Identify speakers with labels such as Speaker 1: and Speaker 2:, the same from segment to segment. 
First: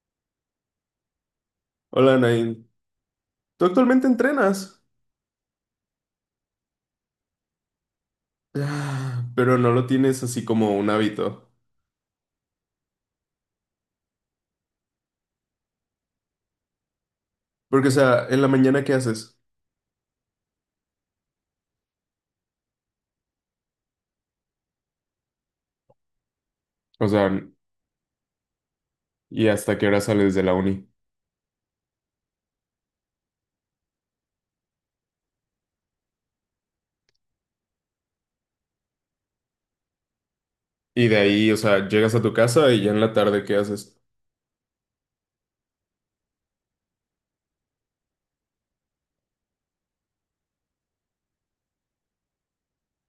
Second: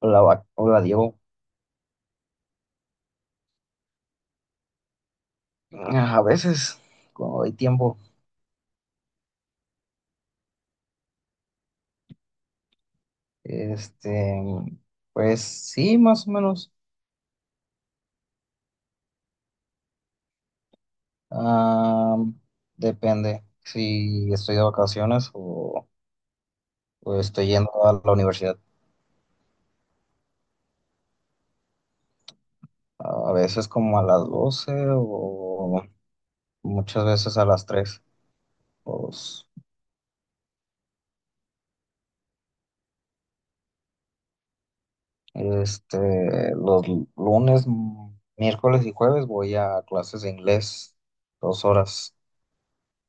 Speaker 1: Hola, hola Diego.
Speaker 2: Hola, Nain. ¿Tú actualmente entrenas?
Speaker 1: A veces, cuando hay tiempo,
Speaker 2: Ah, pero no lo tienes así como un hábito.
Speaker 1: este, pues sí, más o menos.
Speaker 2: Porque, o sea, en la mañana, ¿qué haces?
Speaker 1: Ah, Depende si estoy de vacaciones
Speaker 2: O
Speaker 1: o
Speaker 2: sea,
Speaker 1: estoy yendo a la universidad.
Speaker 2: ¿y hasta qué hora sales de la uni?
Speaker 1: A veces como a las 12 o muchas veces a las tres. Los,
Speaker 2: Y de ahí, o sea, llegas a tu casa y ya en la tarde, ¿qué haces?
Speaker 1: los lunes, miércoles y jueves voy a clases de inglés, dos horas.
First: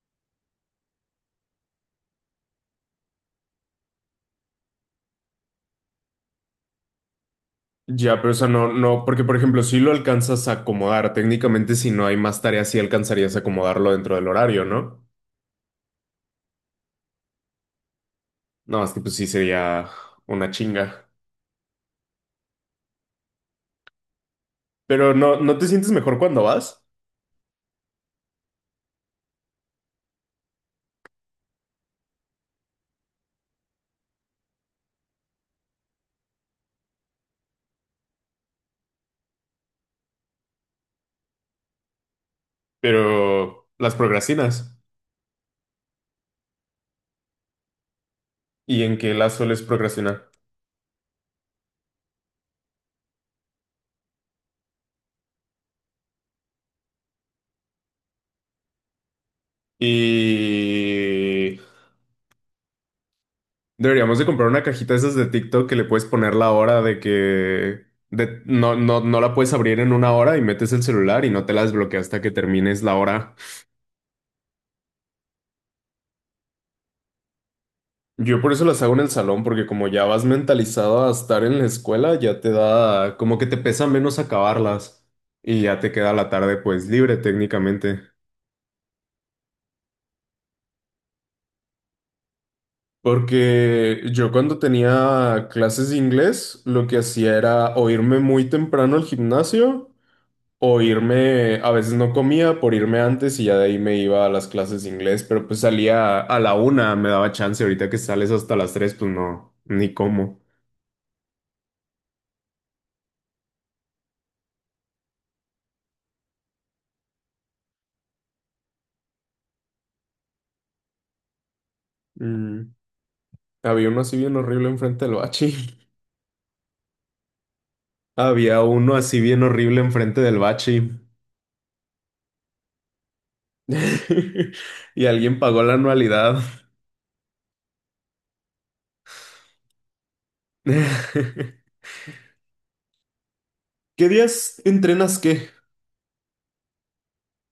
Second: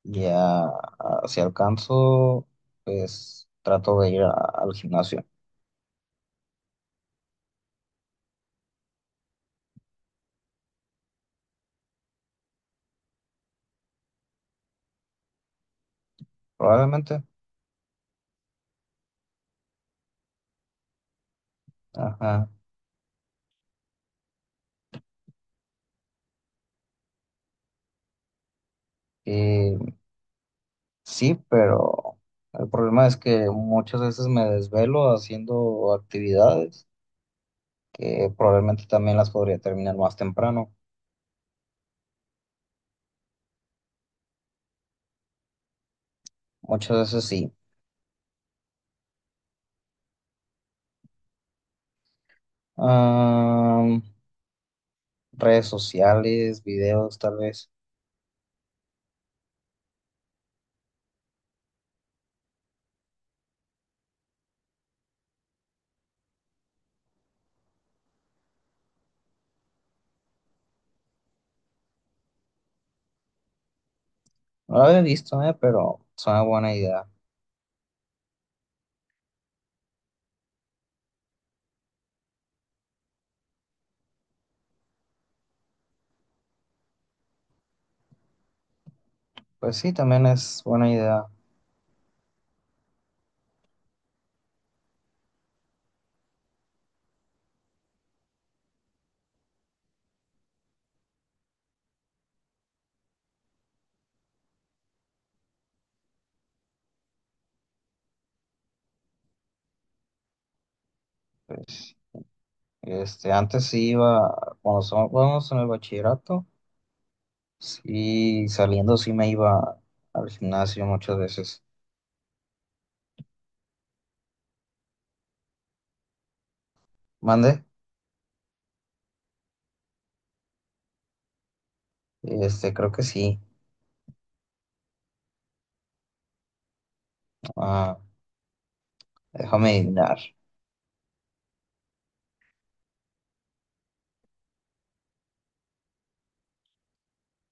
Speaker 1: Ya, si alcanzo, pues trato de ir al gimnasio,
Speaker 2: Ya, pero, o sea, no, no, porque, por ejemplo, si lo alcanzas a acomodar, técnicamente, si no hay más tareas, sí alcanzarías a acomodarlo dentro del horario, ¿no?
Speaker 1: probablemente.
Speaker 2: No, es que pues sí sería una chinga.
Speaker 1: Ajá.
Speaker 2: Pero ¿no, no te sientes mejor cuando vas?
Speaker 1: Y sí, pero el problema es que muchas veces me desvelo haciendo actividades que probablemente también las podría terminar más temprano.
Speaker 2: Pero las procrastinas.
Speaker 1: Muchas veces sí.
Speaker 2: ¿Y en qué la sueles procrastinar?
Speaker 1: Am, redes sociales, videos, tal vez.
Speaker 2: Y deberíamos de comprar una cajita de esas de TikTok que le puedes poner la hora de que no, no, no la puedes abrir en una hora y metes el celular y no te la desbloqueas hasta que termines la hora.
Speaker 1: No lo había visto, pero es una buena idea.
Speaker 2: Yo por eso las hago en el salón, porque como ya vas mentalizado a estar en la escuela, ya te da como que te pesa menos acabarlas y ya te queda la tarde pues libre técnicamente.
Speaker 1: Pues sí, también es buena idea.
Speaker 2: Porque yo cuando tenía clases de inglés, lo que hacía era o irme muy temprano al gimnasio o irme, a veces no comía por irme antes y ya de ahí me iba a las clases de inglés, pero pues salía a la una, me daba chance, ahorita que sales hasta las tres, pues no, ni cómo.
Speaker 1: Antes sí iba, cuando estábamos en el bachillerato, sí, saliendo sí me iba al gimnasio muchas veces.
Speaker 2: Mm. Había uno así bien horrible enfrente del bachi.
Speaker 1: ¿Mande?
Speaker 2: Había uno así bien horrible enfrente del bachi.
Speaker 1: Creo que sí.
Speaker 2: Y alguien pagó la anualidad.
Speaker 1: Ah, déjame adivinar.
Speaker 2: ¿Qué días entrenas qué?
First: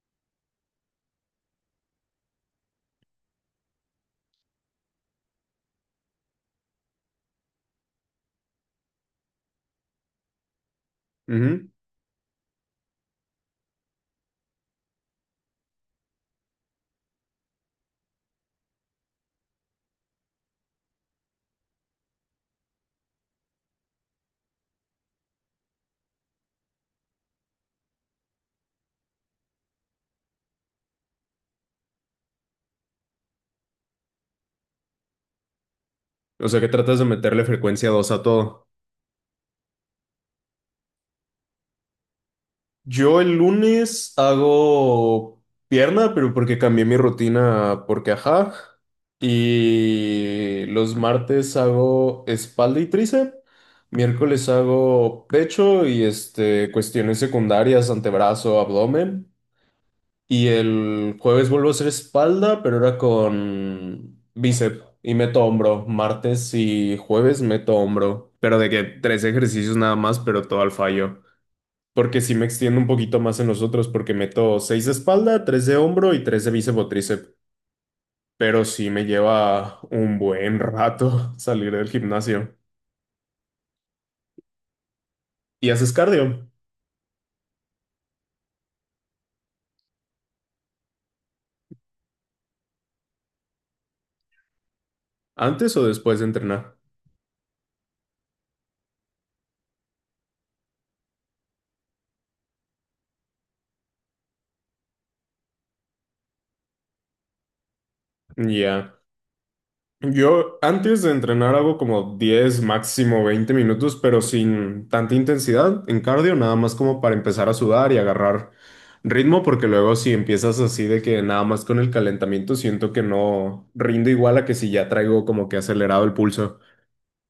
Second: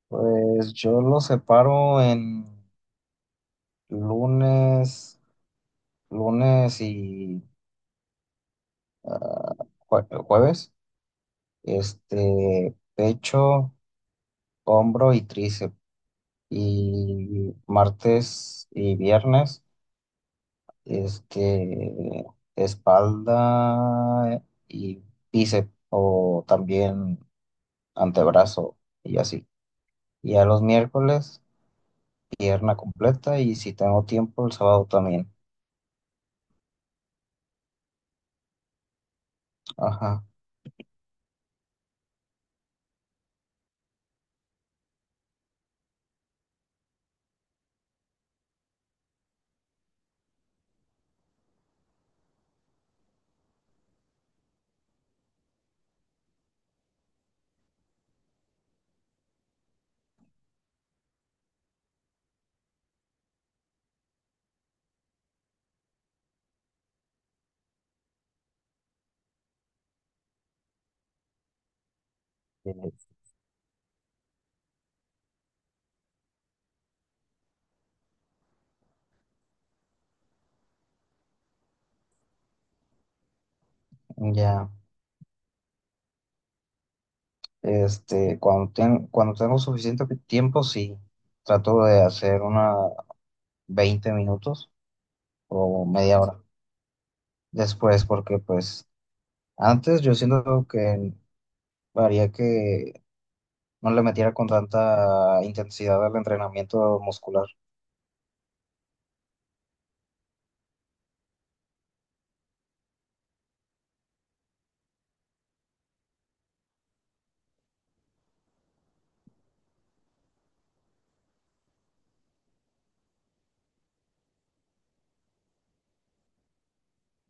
Speaker 1: Pues yo lo separo en lunes, lunes y ah, jueves.
Speaker 2: Ujú.
Speaker 1: Pecho, hombro y tríceps. Y martes y viernes. Es que espalda y bíceps o también antebrazo y así. Y a los miércoles, pierna completa y si tengo tiempo, el sábado también.
Speaker 2: O sea que tratas de meterle frecuencia dos a todo.
Speaker 1: Ajá.
Speaker 2: Yo el lunes hago pierna, pero porque cambié mi rutina, porque ajá. Y los martes hago espalda y tríceps. Miércoles hago pecho y cuestiones secundarias, antebrazo, abdomen. Y el jueves vuelvo a hacer espalda, pero ahora con bíceps y meto hombro. Martes y jueves meto hombro. Pero de que tres ejercicios nada más, pero todo al fallo. Porque sí me
Speaker 1: Eh,
Speaker 2: extiendo un poquito más en los otros, porque meto seis de espalda, tres de hombro y tres de bíceps o tríceps. Pero sí me lleva un buen rato salir del gimnasio.
Speaker 1: ya.
Speaker 2: ¿Y haces cardio?
Speaker 1: Cuando tengo suficiente tiempo, sí, trato de hacer una 20 minutos
Speaker 2: ¿Antes
Speaker 1: o
Speaker 2: o después
Speaker 1: media
Speaker 2: de
Speaker 1: hora
Speaker 2: entrenar?
Speaker 1: después, porque pues antes yo siento que haría que no le metiera con tanta intensidad al entrenamiento muscular.
Speaker 2: Ya. Yo antes de entrenar hago como 10 máximo 20 minutos, pero sin tanta intensidad en cardio, nada más como para empezar a sudar y agarrar ritmo, porque luego si empiezas así de que nada más con el calentamiento siento que no rindo igual a que si ya traigo como que acelerado el pulso.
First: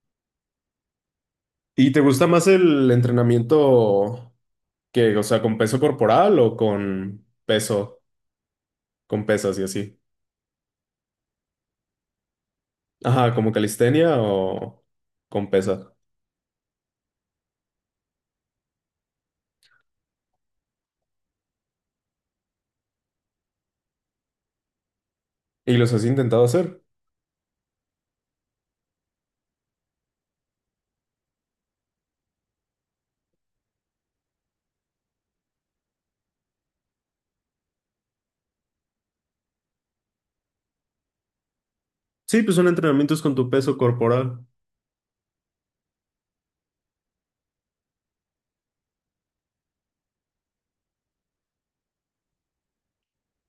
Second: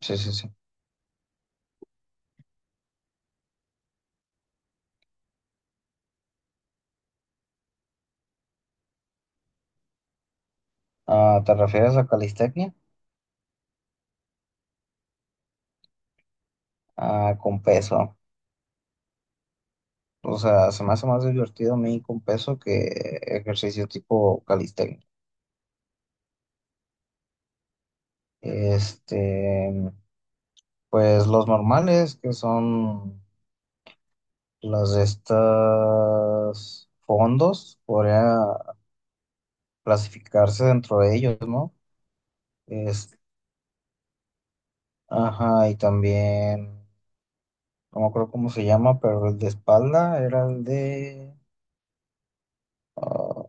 Speaker 1: Sí, sí, sí.
Speaker 2: ¿Y te gusta más el entrenamiento que, o sea, con peso corporal o con peso, con pesas y así?
Speaker 1: Ah, ¿te refieres a calistecnia?
Speaker 2: Ajá, como calistenia o con pesas.
Speaker 1: Ah, con peso. O sea, se me hace más divertido a mí con peso que ejercicio tipo calistecnia.
Speaker 2: ¿Y los has intentado hacer?
Speaker 1: Este, pues los normales, que son las de estas fondos, podría clasificarse dentro de ellos, ¿no?
Speaker 2: Sí, pues son
Speaker 1: Es,
Speaker 2: entrenamientos con tu peso corporal.
Speaker 1: ajá, y también no me acuerdo cómo se llama, pero el de espalda era el de... ah,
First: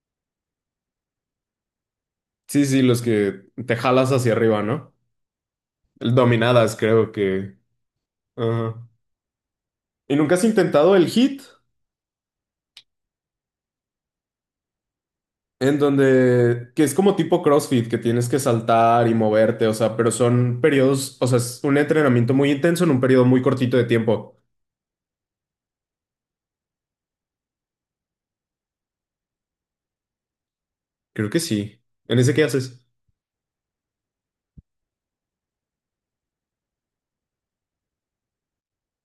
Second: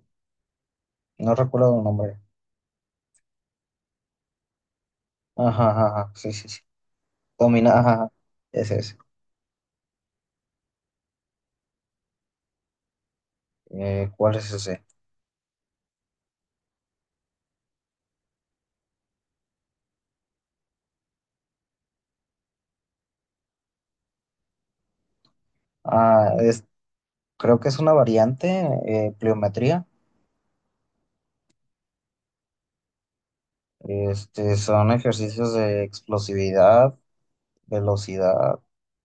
Speaker 1: no recuerdo el nombre.
Speaker 2: Sí, sí, los que te jalas hacia arriba, ¿no?
Speaker 1: Ajá, ajá, ajá,
Speaker 2: El
Speaker 1: sí, sí, sí.
Speaker 2: dominadas, creo que.
Speaker 1: Domina, ajá, ajá, ese
Speaker 2: Ajá.
Speaker 1: es.
Speaker 2: ¿Y nunca has intentado el hit?
Speaker 1: ¿Cuál es ese?
Speaker 2: En donde, que es como tipo CrossFit, que tienes que saltar y moverte, o sea, pero son periodos, o sea, es un entrenamiento muy intenso en un periodo muy cortito de tiempo.
Speaker 1: Ah, es, creo que es una variante, pliometría.
Speaker 2: Creo que sí. ¿En ese qué haces?
Speaker 1: Son ejercicios de explosividad, velocidad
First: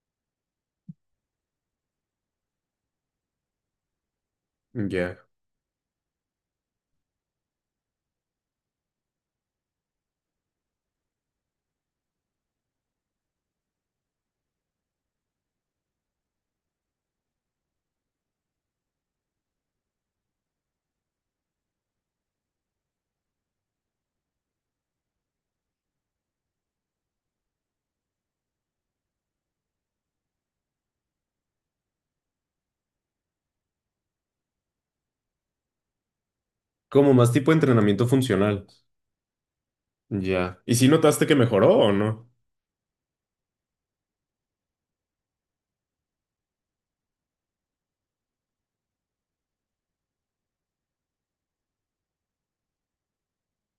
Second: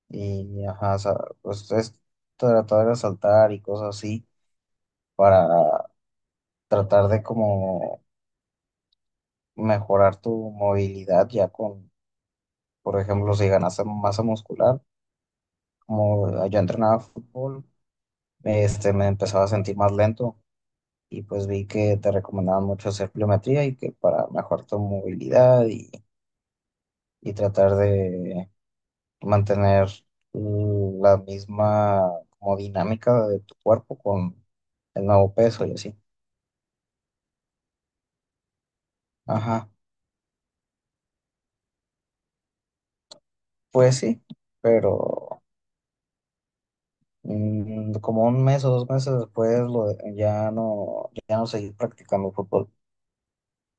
Speaker 1: y, ajá, o sea, pues es tratar de saltar y cosas así
Speaker 2: Ya.
Speaker 1: para tratar de como mejorar tu movilidad ya con... Por ejemplo, si ganase masa muscular, como yo entrenaba fútbol, me empezaba a sentir más lento y pues vi que te recomendaban mucho hacer pliometría y que para mejorar tu movilidad y tratar de mantener la misma como dinámica de tu cuerpo con el nuevo peso y así.
Speaker 2: Como más tipo de entrenamiento funcional.
Speaker 1: Ajá,
Speaker 2: Ya. ¿Y si notaste que mejoró o no?
Speaker 1: pues sí, pero como un mes o dos meses después ya no, ya no seguí practicando fútbol.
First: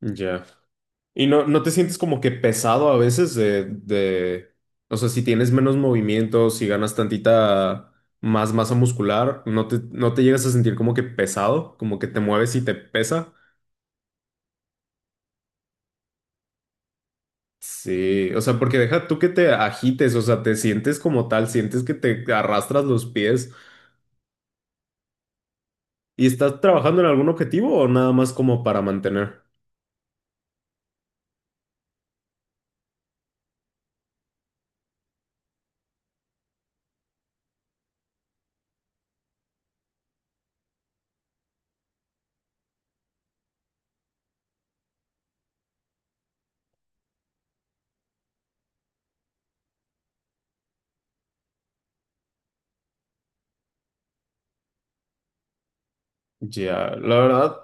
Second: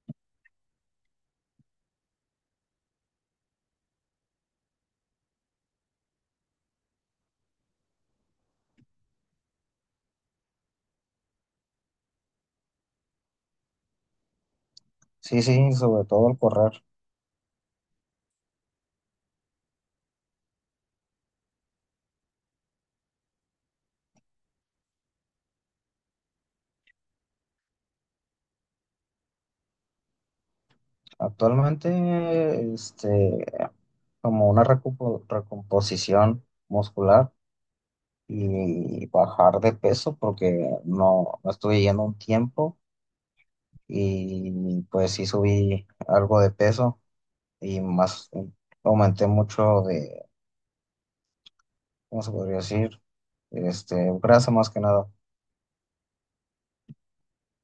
Speaker 2: Ya. ¿Y no, no te sientes como que pesado a veces de, o sea, si tienes menos movimiento, si ganas tantita más masa muscular, no te llegas a sentir como que pesado, como que te mueves y te pesa?
Speaker 1: Sí, sí, sobre todo al correr.
Speaker 2: Sí, o sea, porque deja tú que te agites, o sea, te sientes como tal, sientes que te arrastras los pies y estás trabajando en algún objetivo o nada más como para mantener.
Speaker 1: Actualmente, como una recomposición muscular y bajar de peso porque no, no estuve yendo un tiempo y pues sí subí algo de peso y más aumenté mucho de, ¿cómo se podría decir? Grasa más que nada.
Speaker 2: Ya, la verdad,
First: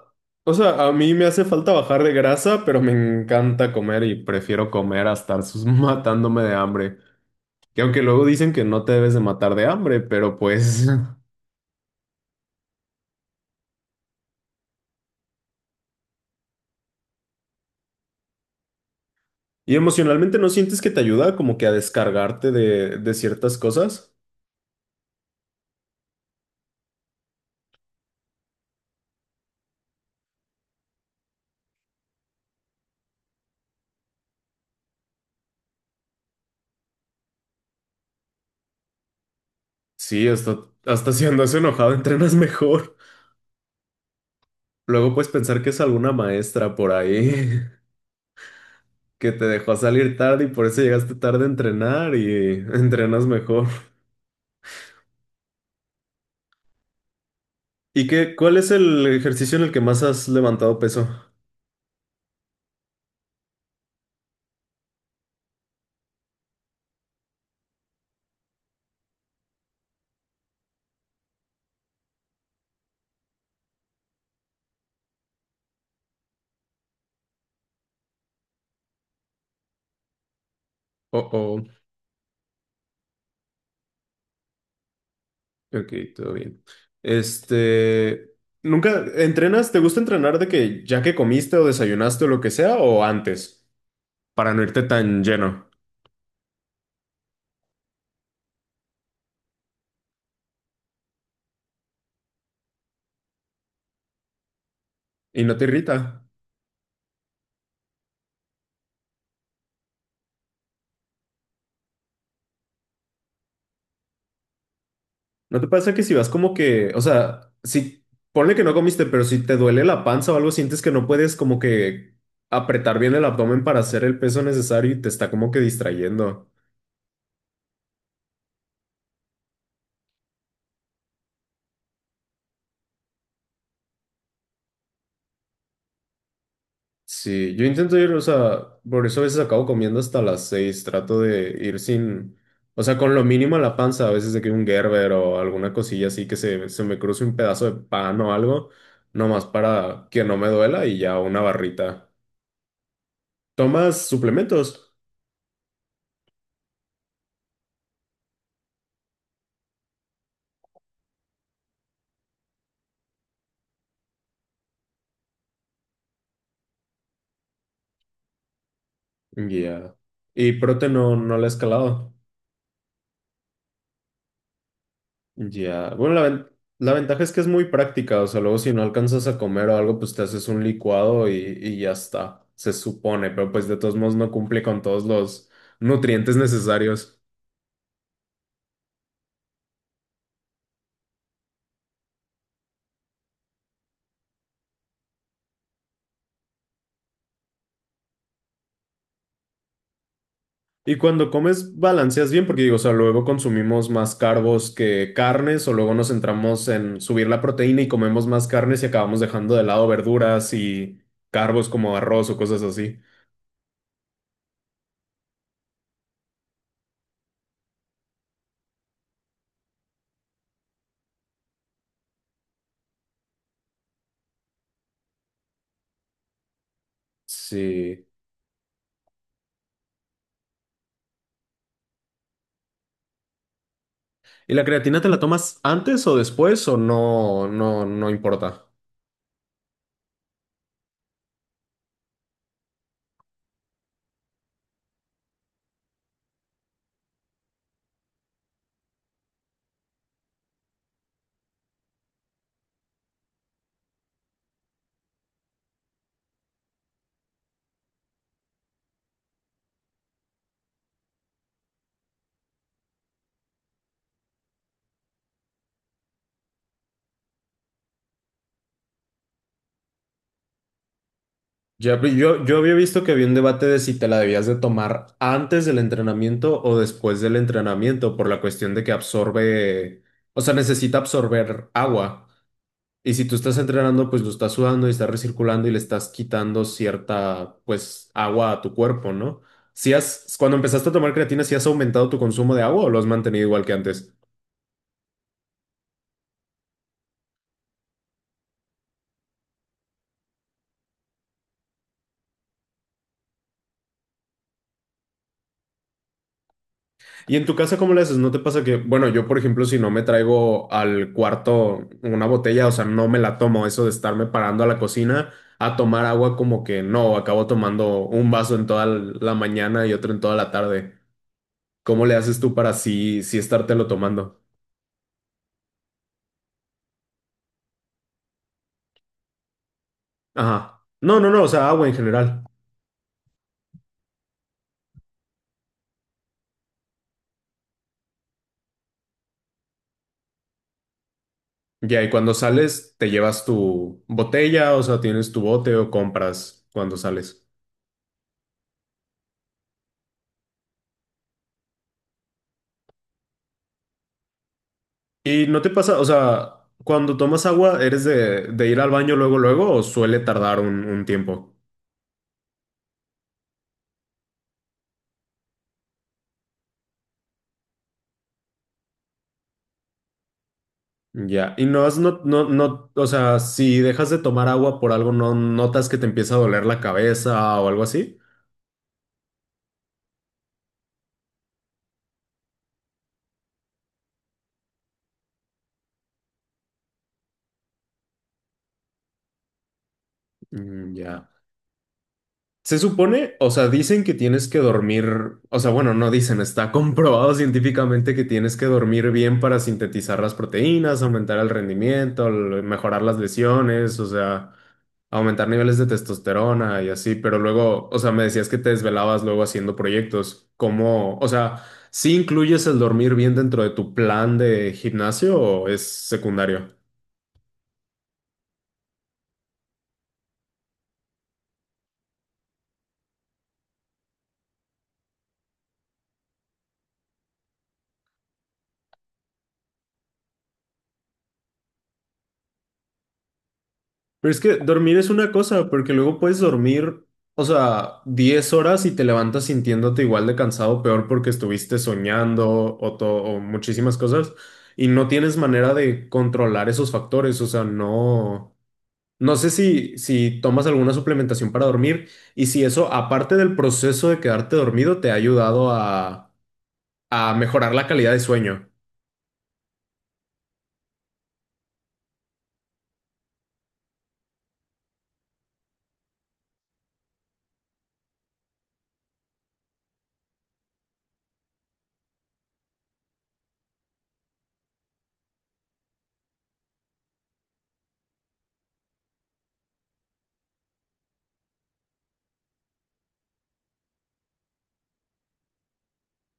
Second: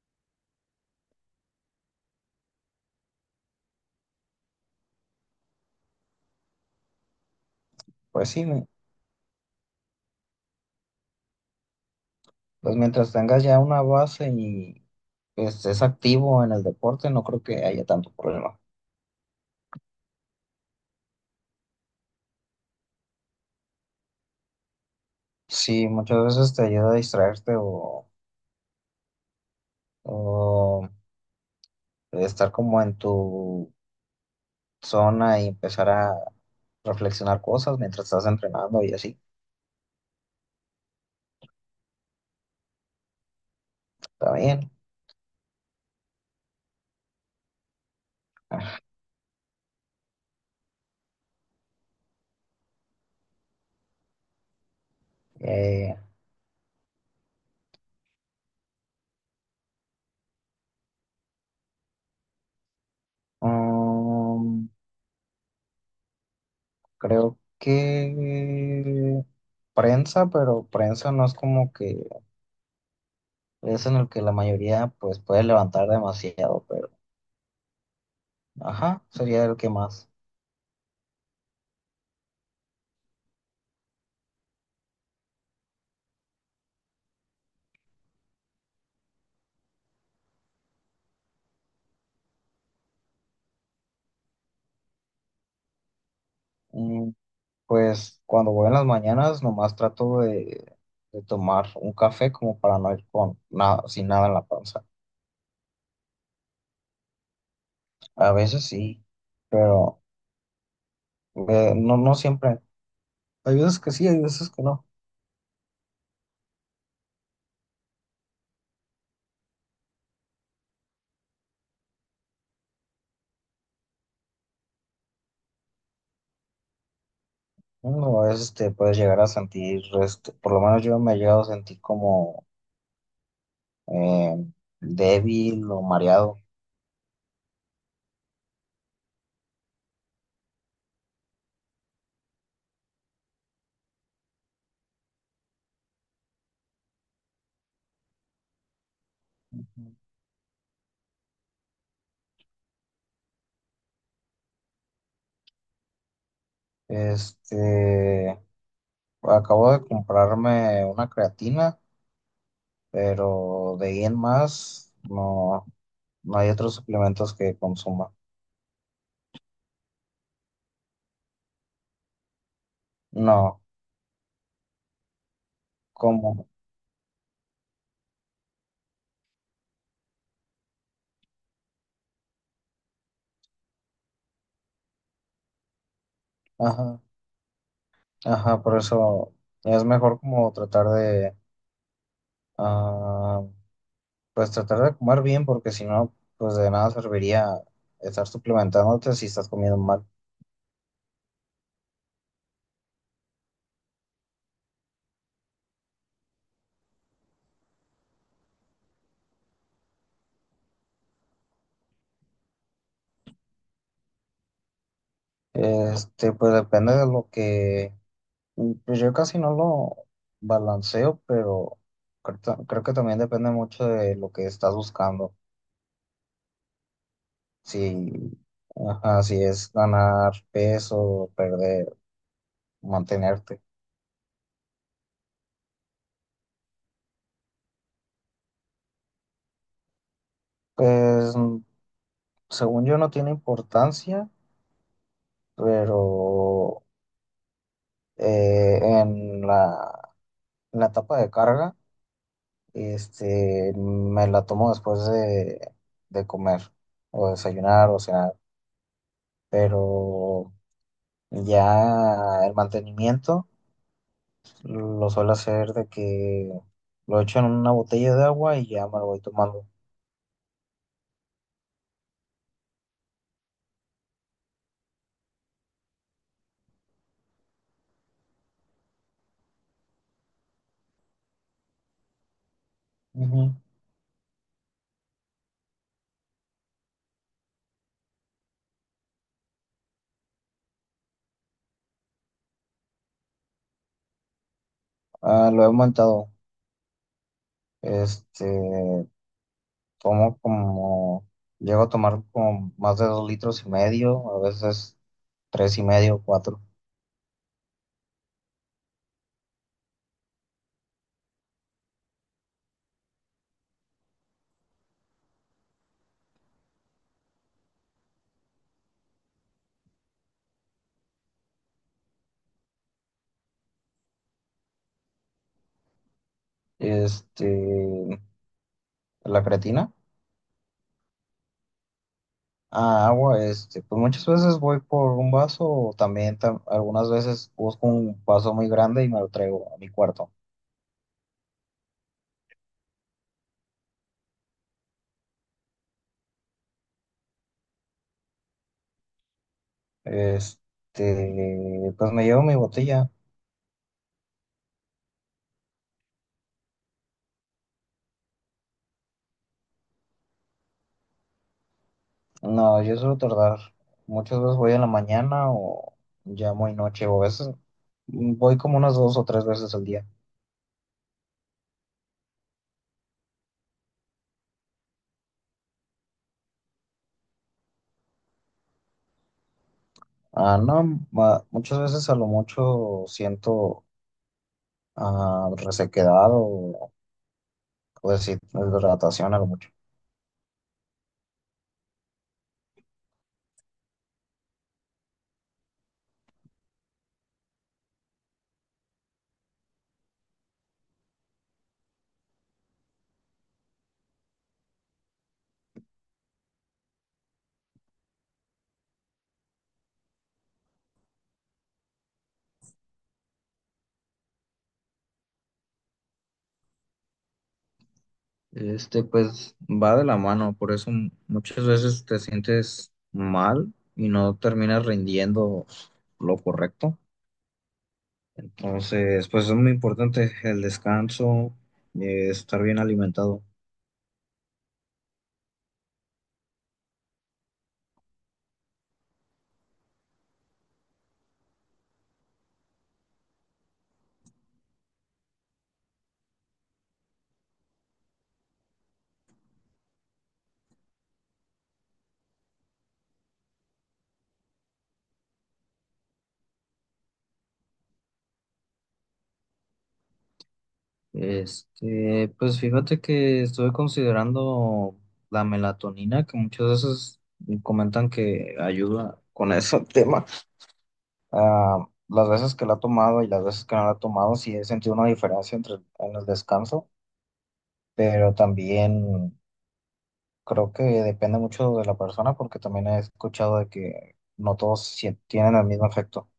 Speaker 2: o sea, a mí me hace falta bajar de grasa, pero me encanta comer y prefiero comer a estar matándome de hambre. Que aunque luego
Speaker 1: Pues sí,
Speaker 2: dicen que no te debes de matar de hambre, pero pues
Speaker 1: pues mientras tengas ya una base y estés activo en el deporte, no creo que haya tanto problema.
Speaker 2: ¿Y emocionalmente no sientes que te ayuda como que a descargarte de ciertas cosas?
Speaker 1: Sí, muchas veces te ayuda a distraerte o estar como en tu zona y empezar a reflexionar cosas mientras estás entrenando y así.
Speaker 2: Sí, hasta si andas enojado entrenas mejor.
Speaker 1: Está bien.
Speaker 2: Luego puedes pensar que es alguna maestra por ahí que te dejó salir tarde y por eso llegaste tarde a entrenar y entrenas mejor.
Speaker 1: Eh,
Speaker 2: ¿Y qué, cuál es el ejercicio en el que más has levantado peso?
Speaker 1: mm, creo que prensa, pero prensa no es como que es en el que la mayoría pues puede levantar demasiado, pero ajá, sería el que más.
Speaker 2: Oh, oh, ok, todo bien. Este, ¿Nunca entrenas? ¿Te gusta entrenar de que ya que comiste o desayunaste o lo que sea o antes para no irte tan lleno
Speaker 1: Mm. Pues cuando voy en las mañanas, nomás trato de tomar un café como para no ir con nada, sin nada en la panza.
Speaker 2: y no te irrita?
Speaker 1: A veces sí, pero no, no siempre. Hay veces que sí, hay veces que no.
Speaker 2: ¿No te pasa que si vas como que, o sea, si ponle que no comiste, pero si te duele la panza o algo, sientes que no puedes como que apretar bien el abdomen para hacer el peso necesario y te está como que distrayendo?
Speaker 1: Uno a veces te puedes llegar a sentir, por lo menos yo me he llegado a sentir como eh, débil o mareado.
Speaker 2: Sí, yo intento ir, o sea, por eso a veces acabo comiendo hasta las seis, trato de ir sin, o sea, con lo mínimo a la panza, a veces de que un Gerber o alguna cosilla así que se me cruce un pedazo de pan o algo, nomás para que no me duela y ya una barrita. ¿Tomas suplementos?
Speaker 1: Este, acabo de comprarme una creatina, pero de ahí en más, no. No hay otros suplementos que consuma.
Speaker 2: Ya. ¿Y prote no, no la he escalado?
Speaker 1: No,
Speaker 2: Ya, bueno,
Speaker 1: como,
Speaker 2: la ventaja es que es muy práctica, o sea, luego si no alcanzas a comer o algo, pues te haces un licuado y ya está, se supone, pero pues de todos modos no cumple con todos los nutrientes
Speaker 1: ajá,
Speaker 2: necesarios.
Speaker 1: ajá, por eso es mejor como tratar de, ah, pues tratar de comer bien, porque si no, pues de nada serviría estar suplementándote si estás comiendo mal.
Speaker 2: ¿Y cuando comes balanceas bien? Porque digo, o sea, luego consumimos más carbos que carnes, o luego nos centramos en subir la proteína y comemos más carnes y acabamos dejando de lado verduras y carbos como arroz o cosas así.
Speaker 1: Pues depende de lo que, pues yo casi no lo balanceo, pero creo que también depende mucho de lo que estás buscando.
Speaker 2: Sí.
Speaker 1: Si, ajá, si es ganar peso, perder, mantenerte.
Speaker 2: ¿Y la creatina te la tomas antes o después o no, no, no importa?
Speaker 1: Pues según yo no tiene importancia, pero eh, en la, en la etapa de carga, me la tomo después de comer o desayunar o cenar, pero ya el mantenimiento lo suelo hacer de que lo echo en una botella de agua y ya me lo voy tomando.
Speaker 2: Ya, pero yo había visto que había un debate de si te la debías de tomar antes del entrenamiento o después del entrenamiento por la cuestión de que absorbe, o sea, necesita absorber agua. Y si tú
Speaker 1: Ujú.
Speaker 2: estás entrenando, pues lo estás sudando y estás recirculando y le estás quitando cierta, pues, agua a tu cuerpo, ¿no? Si has, ¿Cuando empezaste a tomar creatina, si has aumentado tu consumo de agua o lo has mantenido igual que antes?
Speaker 1: Ah, lo he aumentado, este, tomo como, llego a tomar como más de 2,5 litros, a veces tres y medio, cuatro.
Speaker 2: ¿Y en tu casa cómo le haces? ¿No te pasa que, bueno, yo por ejemplo, si no me traigo al cuarto una botella, o sea, no me la tomo, eso de estarme parando a la cocina a tomar agua como que no, acabo tomando un vaso en toda la mañana y otro en toda la tarde? ¿Cómo le haces tú para sí, sí estártelo tomando?
Speaker 1: Este, la creatina.
Speaker 2: Ajá. No, no, no, o sea, agua en general.
Speaker 1: A agua, pues muchas veces voy por un vaso o también algunas veces busco un vaso muy grande y me lo traigo a mi cuarto.
Speaker 2: Ya, y cuando sales, ¿te llevas tu botella, o sea, tienes tu bote o compras cuando sales?
Speaker 1: Pues me llevo mi botella.
Speaker 2: ¿Y no te pasa, o sea, cuando tomas agua, eres de ir al baño luego, luego, o suele tardar un tiempo?
Speaker 1: No, yo suelo tardar. Muchas veces voy en la mañana o ya muy noche o a veces voy como unas dos o tres veces al día.
Speaker 2: Ya, y no has, no, no, no, o sea, si dejas de tomar agua por algo, ¿no notas que te empieza a doler la cabeza o algo así?
Speaker 1: Ah, no, muchas veces a lo mucho siento resequedad o deshidratación a lo mucho.
Speaker 2: Mm, ya. Se supone, o sea, dicen que tienes que dormir, o sea, bueno, no dicen, está comprobado científicamente que tienes que dormir bien para sintetizar las proteínas, aumentar el rendimiento, mejorar las lesiones, o sea, aumentar niveles de testosterona y así, pero luego, o sea, me decías que te desvelabas luego haciendo proyectos, ¿cómo, o sea, sí incluyes el dormir bien dentro de tu plan de gimnasio o es secundario?
Speaker 1: Pues va de la mano, por eso muchas veces te sientes mal y no terminas rindiendo lo correcto. Entonces, pues es muy importante el descanso, estar bien alimentado.
Speaker 2: Pero es que dormir es una cosa, porque luego puedes dormir, o sea, 10 horas y te levantas sintiéndote igual de cansado, peor porque estuviste soñando o muchísimas cosas, y no tienes manera de controlar esos factores, o sea, no, no sé si tomas alguna suplementación para dormir y si eso, aparte del proceso de quedarte dormido, te ha ayudado a mejorar la calidad de sueño.
Speaker 1: Pues fíjate que estuve considerando la melatonina, que muchas veces comentan que ayuda con ese tema. Ah, las veces que la he tomado y las veces que no la he tomado, sí he sentido una diferencia entre en el descanso, pero también creo que depende mucho de la persona, porque también he escuchado de que no todos tienen el mismo efecto.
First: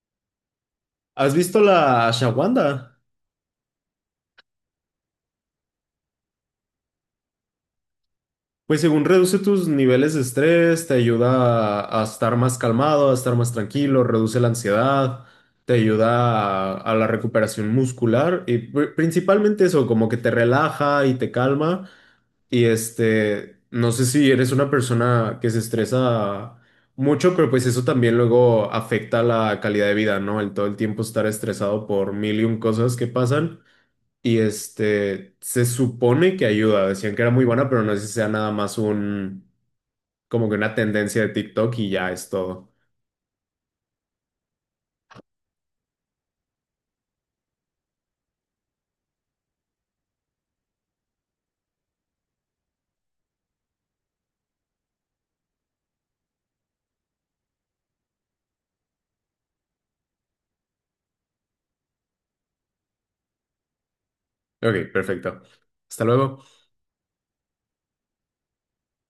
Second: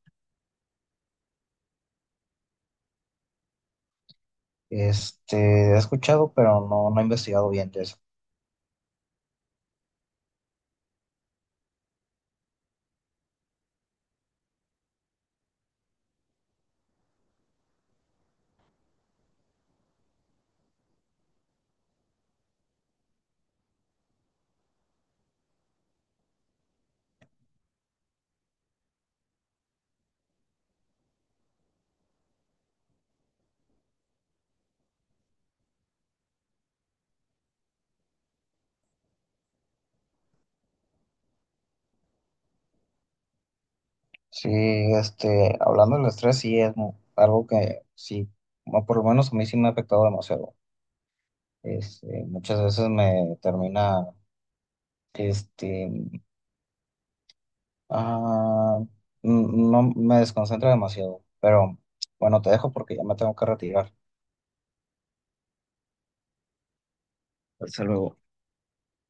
Speaker 2: ¿Has visto la Shawanda?
Speaker 1: Este, he escuchado, pero no, no he investigado bien de eso.
Speaker 2: Pues según reduce tus niveles de estrés, te ayuda a estar más calmado, a estar más tranquilo, reduce la ansiedad, te ayuda a la recuperación muscular y principalmente eso, como que te relaja y te calma. Y no sé si eres una persona que se estresa mucho, pero pues eso también luego afecta la calidad de vida, ¿no? El todo el tiempo estar estresado por mil y un cosas que pasan. Y se supone que ayuda, decían que era muy buena, pero no sé si sea nada más como que una tendencia de TikTok y ya es todo.
Speaker 1: Sí, hablando del estrés, sí es algo que sí, bueno, por lo menos a mí sí me ha afectado demasiado. Muchas veces me termina, este, ah, no me desconcentra demasiado, pero bueno, te dejo porque ya me tengo que retirar.
Speaker 2: Ok, perfecto. Hasta luego.
Speaker 1: Hasta luego.